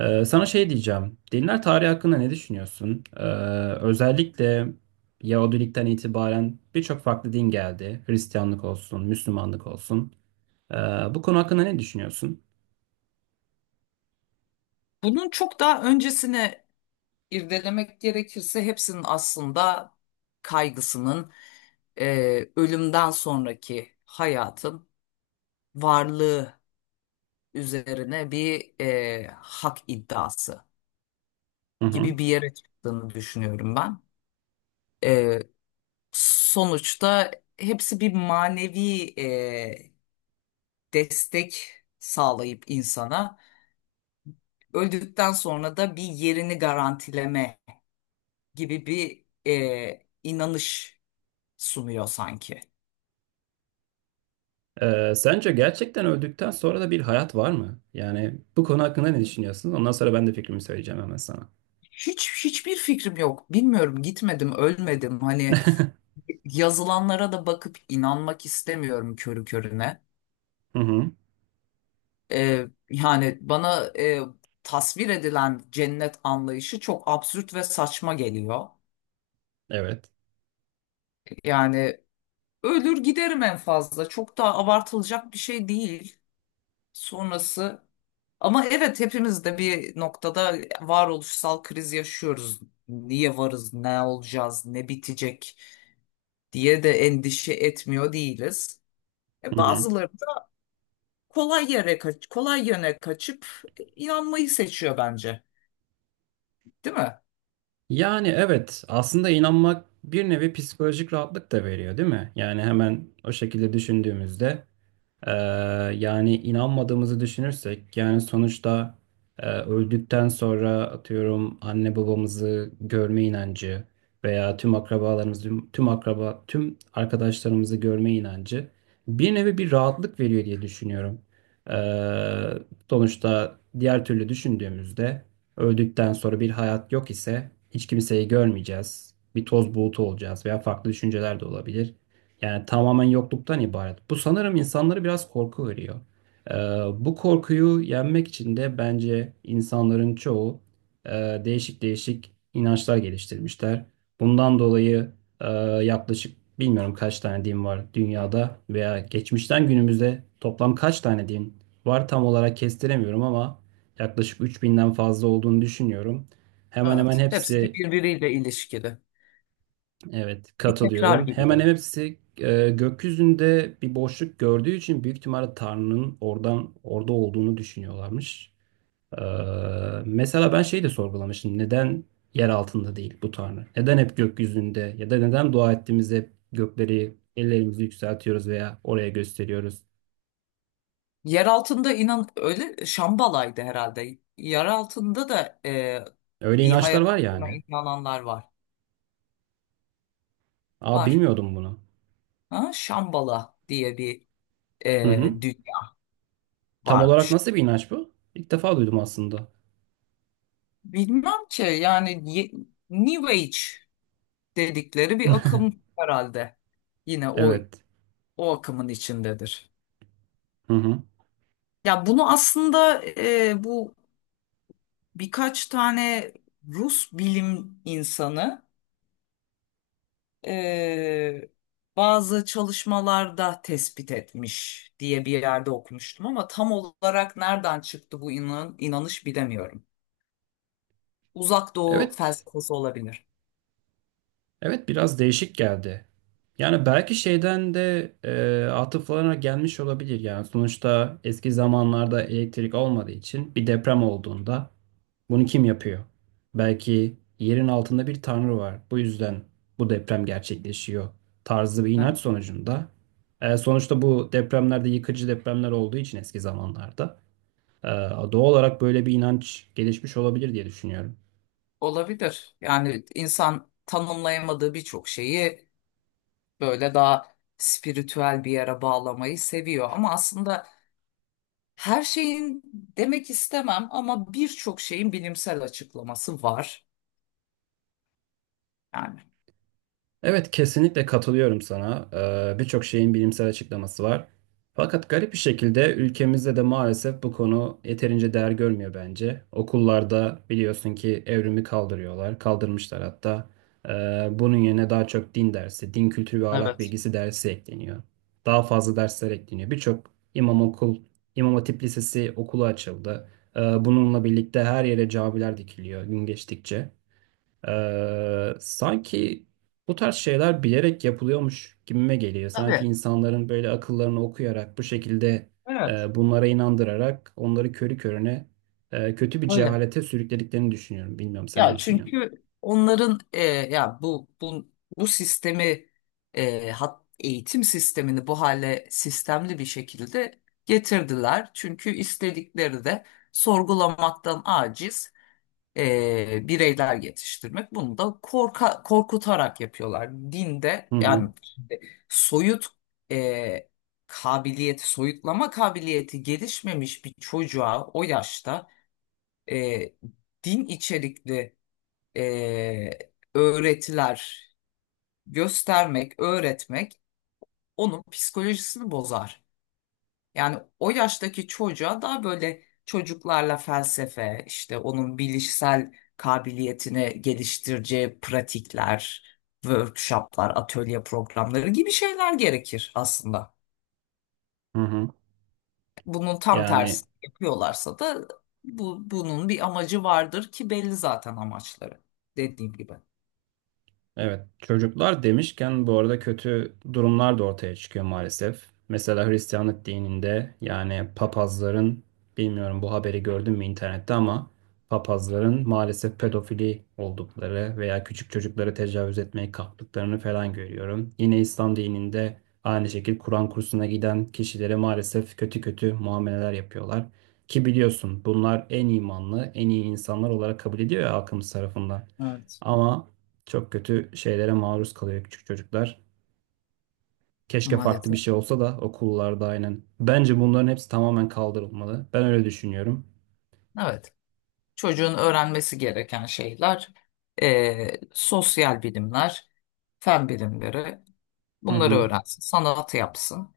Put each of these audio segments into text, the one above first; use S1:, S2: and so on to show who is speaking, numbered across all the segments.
S1: Sana şey diyeceğim. Dinler tarihi hakkında ne düşünüyorsun? Özellikle Yahudilikten itibaren birçok farklı din geldi. Hristiyanlık olsun, Müslümanlık olsun. Ee, bu konu hakkında ne düşünüyorsun?
S2: Bunun çok daha öncesine irdelemek gerekirse hepsinin aslında kaygısının e, ölümden sonraki hayatın varlığı üzerine bir hak iddiası
S1: Hı hı.
S2: gibi bir yere çıktığını düşünüyorum ben. E, sonuçta hepsi bir manevi destek sağlayıp insana öldükten sonra da bir yerini garantileme gibi bir inanış sunuyor sanki.
S1: Sence gerçekten öldükten sonra da bir hayat var mı? Yani bu konu hakkında ne düşünüyorsun? Ondan sonra ben de fikrimi söyleyeceğim hemen sana.
S2: Hiçbir fikrim yok. Bilmiyorum, gitmedim, ölmedim. Hani yazılanlara da bakıp inanmak istemiyorum körü körüne.
S1: Hı hı.
S2: Yani bana tasvir edilen cennet anlayışı çok absürt ve saçma geliyor.
S1: Evet.
S2: Yani ölür giderim en fazla. Çok da abartılacak bir şey değil. Sonrası ama evet, hepimiz de bir noktada varoluşsal kriz yaşıyoruz. Niye varız, ne olacağız, ne bitecek, diye de endişe etmiyor değiliz. E,
S1: Hı hı.
S2: bazıları da kolay yöne kaçıp inanmayı seçiyor bence. Değil mi?
S1: Yani evet, aslında inanmak bir nevi psikolojik rahatlık da veriyor, değil mi? Yani hemen o şekilde düşündüğümüzde. Ee, yani inanmadığımızı düşünürsek, yani sonuçta öldükten sonra atıyorum anne babamızı görme inancı veya tüm akrabalarımızı, tüm akraba, tüm arkadaşlarımızı görme inancı bir nevi bir rahatlık veriyor diye düşünüyorum. Ee, sonuçta diğer türlü düşündüğümüzde öldükten sonra bir hayat yok ise hiç kimseyi görmeyeceğiz. Bir toz bulutu olacağız veya farklı düşünceler de olabilir. Yani tamamen yokluktan ibaret. Bu sanırım insanları biraz korku veriyor. Ee, bu korkuyu yenmek için de bence insanların çoğu e, değişik değişik inançlar geliştirmişler. Bundan dolayı e, yaklaşık bilmiyorum kaç tane din var dünyada veya geçmişten günümüzde toplam kaç tane din var tam olarak kestiremiyorum, ama yaklaşık 3000'den fazla olduğunu düşünüyorum. Hemen hemen
S2: Evet. Hepsi de
S1: hepsi.
S2: birbiriyle ilişkili.
S1: Evet,
S2: Bir tekrar
S1: katılıyorum.
S2: gibi
S1: Hemen
S2: de.
S1: hepsi gökyüzünde bir boşluk gördüğü için büyük ihtimalle Tanrı'nın oradan, orada olduğunu düşünüyorlarmış. E, mesela ben şeyi de sorgulamıştım. Neden yer altında değil bu Tanrı? Neden hep gökyüzünde? Ya da neden dua ettiğimizde hep gökleri, ellerimizi yükseltiyoruz veya oraya gösteriyoruz?
S2: Yer altında inan öyle Şambala'ydı herhalde. Yer altında da
S1: Öyle
S2: bir
S1: inançlar
S2: hayat
S1: var
S2: olduğuna
S1: yani.
S2: inananlar var.
S1: Aa,
S2: Var.
S1: bilmiyordum bunu.
S2: Ha? Şambala diye bir
S1: Hı hı.
S2: e, dünya
S1: Tam olarak
S2: varmış.
S1: nasıl bir inanç bu? İlk defa duydum aslında.
S2: Bilmem ki yani New Age dedikleri bir akım herhalde. Yine o
S1: Evet.
S2: o akımın içindedir.
S1: Hı hı.
S2: Ya bunu aslında bu birkaç tane Rus bilim insanı e, bazı çalışmalarda tespit etmiş diye bir yerde okumuştum ama tam olarak nereden çıktı bu inanış bilemiyorum. Uzak Doğu
S1: Evet.
S2: felsefesi olabilir.
S1: Evet, biraz değişik geldi. Yani belki şeyden de atıflarına gelmiş olabilir. Yani sonuçta eski zamanlarda elektrik olmadığı için bir deprem olduğunda bunu kim yapıyor? Belki yerin altında bir tanrı var. Bu yüzden bu deprem gerçekleşiyor tarzı bir
S2: Hı.
S1: inanç sonucunda. Sonuçta bu depremlerde yıkıcı depremler olduğu için eski zamanlarda e, doğal olarak böyle bir inanç gelişmiş olabilir diye düşünüyorum.
S2: Olabilir. Yani insan tanımlayamadığı birçok şeyi böyle daha spiritüel bir yere bağlamayı seviyor. Ama aslında her şeyin demek istemem ama birçok şeyin bilimsel açıklaması var yani.
S1: Evet, kesinlikle katılıyorum sana. Birçok şeyin bilimsel açıklaması var. Fakat garip bir şekilde ülkemizde de maalesef bu konu yeterince değer görmüyor bence. Okullarda biliyorsun ki evrimi kaldırıyorlar, kaldırmışlar hatta. Bunun yerine daha çok din dersi, din kültürü ve ahlak
S2: Evet.
S1: bilgisi dersi ekleniyor. Daha fazla dersler ekleniyor. Birçok İmam Hatip Lisesi okulu açıldı. Bununla birlikte her yere camiler dikiliyor gün geçtikçe. Sanki bu tarz şeyler bilerek yapılıyormuş gibime geliyor. Sanki
S2: Tabii.
S1: insanların böyle akıllarını okuyarak bu şekilde
S2: Evet.
S1: bunlara inandırarak onları körü körüne kötü bir
S2: Öyle.
S1: cehalete sürüklediklerini düşünüyorum. Bilmiyorum, sen ne
S2: Ya
S1: düşünüyorsun?
S2: çünkü onların ya bu sistemi eğitim sistemini bu hale sistemli bir şekilde getirdiler. Çünkü istedikleri de sorgulamaktan aciz bireyler yetiştirmek. Bunu da korkutarak yapıyorlar. Dinde
S1: Hı
S2: yani
S1: hı,
S2: soyut e, kabiliyeti, soyutlama kabiliyeti gelişmemiş bir çocuğa o yaşta e, din içerikli e, öğretiler göstermek, öğretmek onun psikolojisini bozar. Yani o yaştaki çocuğa daha böyle çocuklarla felsefe, işte onun bilişsel kabiliyetini geliştireceği pratikler, workshoplar, atölye programları gibi şeyler gerekir aslında.
S1: hı hı.
S2: Bunun tam
S1: Yani.
S2: tersini yapıyorlarsa da bunun bir amacı vardır ki belli zaten amaçları. Dediğim gibi.
S1: Evet, çocuklar demişken bu arada kötü durumlar da ortaya çıkıyor maalesef. Mesela Hristiyanlık dininde yani papazların, bilmiyorum bu haberi gördün mü internette, ama papazların maalesef pedofili oldukları veya küçük çocukları tecavüz etmeye kalktıklarını falan görüyorum. Yine İslam dininde aynı şekilde Kur'an kursuna giden kişilere maalesef kötü kötü muameleler yapıyorlar. Ki biliyorsun bunlar en imanlı, en iyi insanlar olarak kabul ediyor ya halkımız tarafından.
S2: Evet.
S1: Ama çok kötü şeylere maruz kalıyor küçük çocuklar. Keşke farklı bir
S2: Maalesef.
S1: şey olsa da okullarda, aynen. Bence bunların hepsi tamamen kaldırılmalı. Ben öyle düşünüyorum.
S2: Evet. Çocuğun öğrenmesi gereken şeyler sosyal bilimler, fen bilimleri,
S1: Hı
S2: bunları
S1: hı.
S2: öğrensin, sanat yapsın.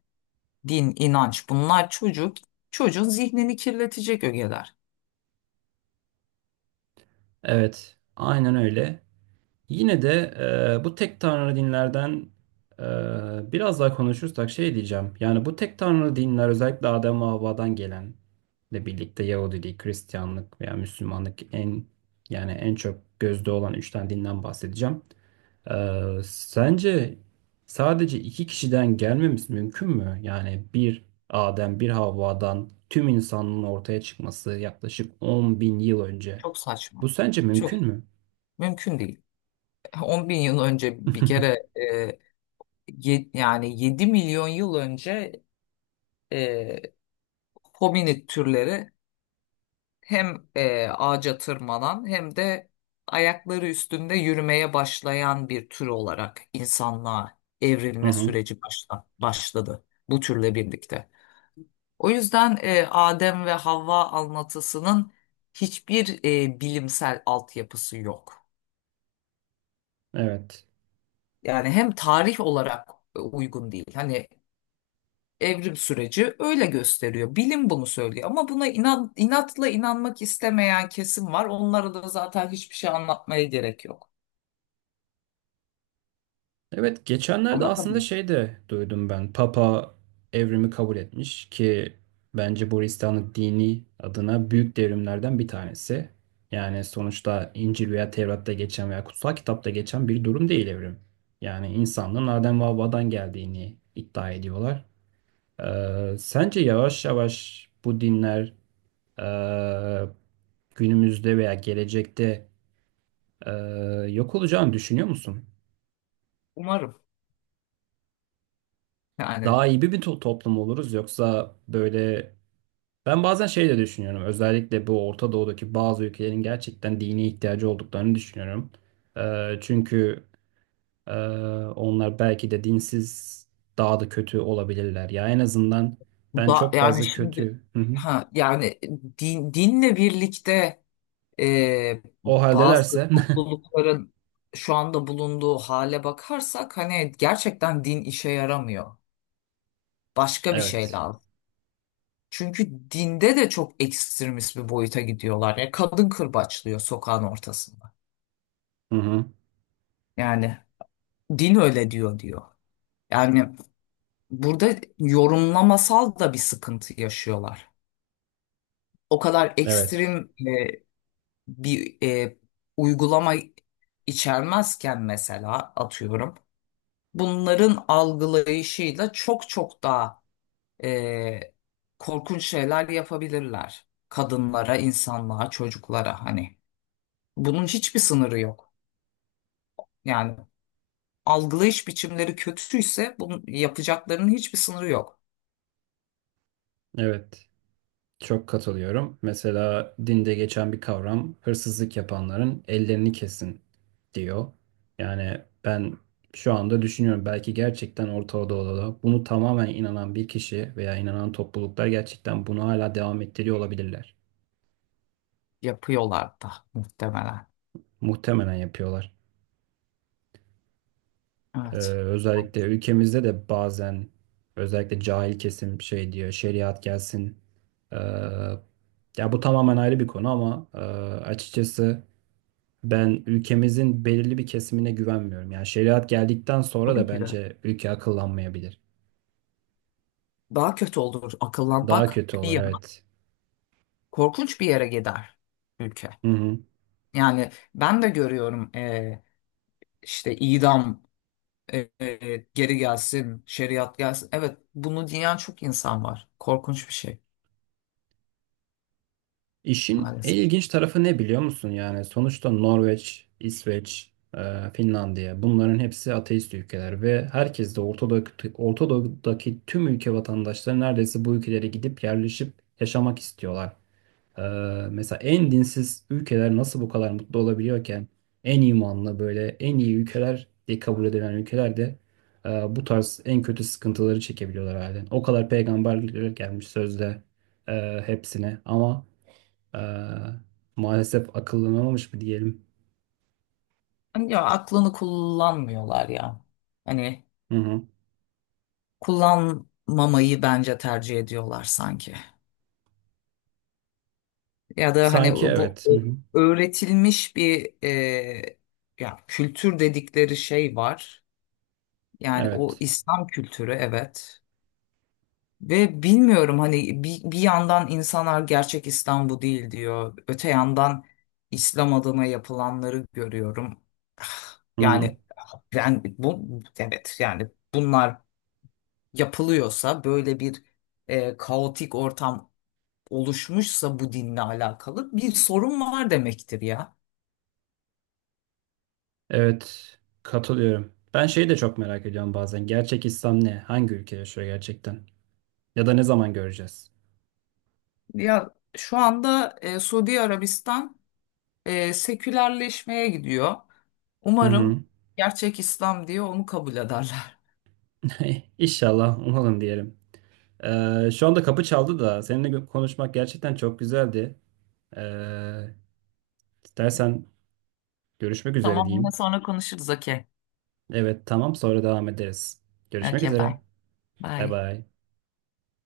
S2: Din, inanç, bunlar çocuğun zihnini kirletecek ögeler.
S1: Evet, aynen öyle. Yine de bu tek tanrı dinlerden biraz daha konuşursak şey diyeceğim. Yani bu tek tanrı dinler, özellikle Adem ve Havva'dan gelen ile birlikte Yahudilik, Hristiyanlık veya Müslümanlık, yani en çok gözde olan üç tane dinden bahsedeceğim. Sence sadece iki kişiden gelmemiz mümkün mü? Yani bir Adem, bir Havva'dan tüm insanlığın ortaya çıkması yaklaşık 10 bin yıl önce.
S2: Çok
S1: Bu
S2: saçma.
S1: sence
S2: Çok
S1: mümkün mü?
S2: mümkün değil. 10 bin yıl önce bir kere yani 7 milyon yıl önce e, hominid türleri hem ağaca tırmanan hem de ayakları üstünde yürümeye başlayan bir tür olarak insanlığa
S1: Hı
S2: evrilme
S1: hı,
S2: süreci başladı bu türle birlikte. O yüzden Adem ve Havva anlatısının hiçbir bilimsel altyapısı yok.
S1: evet.
S2: Yani hem tarih olarak uygun değil. Hani evrim süreci öyle gösteriyor. Bilim bunu söylüyor ama buna inatla inanmak istemeyen kesim var. Onlara da zaten hiçbir şey anlatmaya gerek yok.
S1: Evet, geçenlerde aslında
S2: Anlatabilir.
S1: şey de duydum ben. Papa evrimi kabul etmiş ki bence bu Hristiyanlık dini adına büyük devrimlerden bir tanesi. Yani sonuçta İncil veya Tevrat'ta geçen veya kutsal kitapta geçen bir durum değil evrim. Yani insanlığın Adem ve Havva'dan geldiğini iddia ediyorlar. Sence yavaş yavaş bu dinler ee, günümüzde veya gelecekte ee, yok olacağını düşünüyor musun?
S2: Umarım. Yani
S1: Daha iyi bir toplum oluruz yoksa böyle, ben bazen şey de düşünüyorum, özellikle bu Orta Doğu'daki bazı ülkelerin gerçekten dine ihtiyacı olduklarını düşünüyorum. Çünkü e, onlar belki de dinsiz daha da kötü olabilirler. Ya en azından ben
S2: da
S1: çok
S2: yani
S1: fazla
S2: şimdi
S1: kötü. Hı hı.
S2: ha yani dinle birlikte e,
S1: O
S2: bazı
S1: haldelerse
S2: toplulukların şu anda bulunduğu hale bakarsak hani gerçekten din işe yaramıyor. Başka bir şey
S1: evet.
S2: lazım. Çünkü dinde de çok ekstremist bir boyuta gidiyorlar. Ya kadın kırbaçlıyor sokağın ortasında.
S1: Hı hı.
S2: Yani din öyle diyor diyor. Yani burada yorumlamasal da bir sıkıntı yaşıyorlar. O kadar
S1: Evet.
S2: ekstrem e, bir uygulama içermezken mesela atıyorum bunların algılayışıyla çok çok daha e, korkunç şeyler yapabilirler kadınlara, insanlığa, çocuklara, hani bunun hiçbir sınırı yok. Yani algılayış biçimleri kötüyse bunun yapacaklarının hiçbir sınırı yok.
S1: Evet. Çok katılıyorum. Mesela dinde geçen bir kavram, hırsızlık yapanların ellerini kesin, diyor. Yani ben şu anda düşünüyorum, belki gerçekten Orta Doğu'da bunu tamamen inanan bir kişi veya inanan topluluklar gerçekten bunu hala devam ettiriyor olabilirler.
S2: Yapıyorlar da muhtemelen.
S1: Muhtemelen yapıyorlar. Ee,
S2: Evet.
S1: özellikle ülkemizde de bazen, özellikle cahil kesim şey diyor, şeriat gelsin. Ee, ya bu tamamen ayrı bir konu, ama açıkçası ben ülkemizin belirli bir kesimine güvenmiyorum. Yani şeriat geldikten sonra
S2: Tabii
S1: da
S2: ki de.
S1: bence ülke akıllanmayabilir.
S2: Daha kötü olur
S1: Daha
S2: akıllanmak,
S1: kötü olur,
S2: bir
S1: evet.
S2: korkunç bir yere gider ülke.
S1: Hı hı.
S2: Yani ben de görüyorum işte idam geri gelsin, şeriat gelsin. Evet, bunu diyen çok insan var. Korkunç bir şey
S1: İşin en
S2: maalesef.
S1: ilginç tarafı ne biliyor musun? Yani sonuçta Norveç, İsveç, e, Finlandiya, bunların hepsi ateist ülkeler ve herkes de Ortadoğu'daki, tüm ülke vatandaşları neredeyse bu ülkelere gidip yerleşip yaşamak istiyorlar. Ee, mesela en dinsiz ülkeler nasıl bu kadar mutlu olabiliyorken en imanlı, böyle en iyi ülkeler diye kabul edilen ülkeler de bu tarz en kötü sıkıntıları çekebiliyorlar halen. O kadar peygamber gelmiş sözde hepsine, ama e, maalesef akıllanamamış mı diyelim.
S2: Hani ya aklını kullanmıyorlar ya. Hani
S1: Hı hı.
S2: kullanmamayı bence tercih ediyorlar sanki. Ya da hani
S1: Sanki
S2: bu
S1: evet. Hı hı.
S2: öğretilmiş bir ya kültür dedikleri şey var. Yani o
S1: Evet.
S2: İslam kültürü evet. Ve bilmiyorum hani bir yandan insanlar gerçek İslam bu değil diyor. Öte yandan İslam adına yapılanları görüyorum. Ah,
S1: Hı hı.
S2: yani ben bu evet yani bunlar yapılıyorsa böyle bir kaotik ortam oluşmuşsa bu dinle alakalı bir sorun var demektir ya.
S1: Evet. Katılıyorum. Ben şeyi de çok merak ediyorum bazen. Gerçek İslam ne? Hangi ülke yaşıyor gerçekten? Ya da ne zaman göreceğiz?
S2: Ya şu anda Suudi Arabistan sekülerleşmeye gidiyor.
S1: Hı
S2: Umarım
S1: hı.
S2: gerçek İslam diye onu kabul ederler.
S1: Eh, İnşallah umalım diyelim. Şu anda kapı çaldı da seninle konuşmak gerçekten çok güzeldi. Ee, istersen görüşmek üzere
S2: Tamam, yine
S1: diyeyim.
S2: sonra konuşuruz. Okey.
S1: Evet, tamam, sonra devam ederiz. Görüşmek
S2: Okey, bye.
S1: üzere. Bay
S2: Bye.
S1: bay.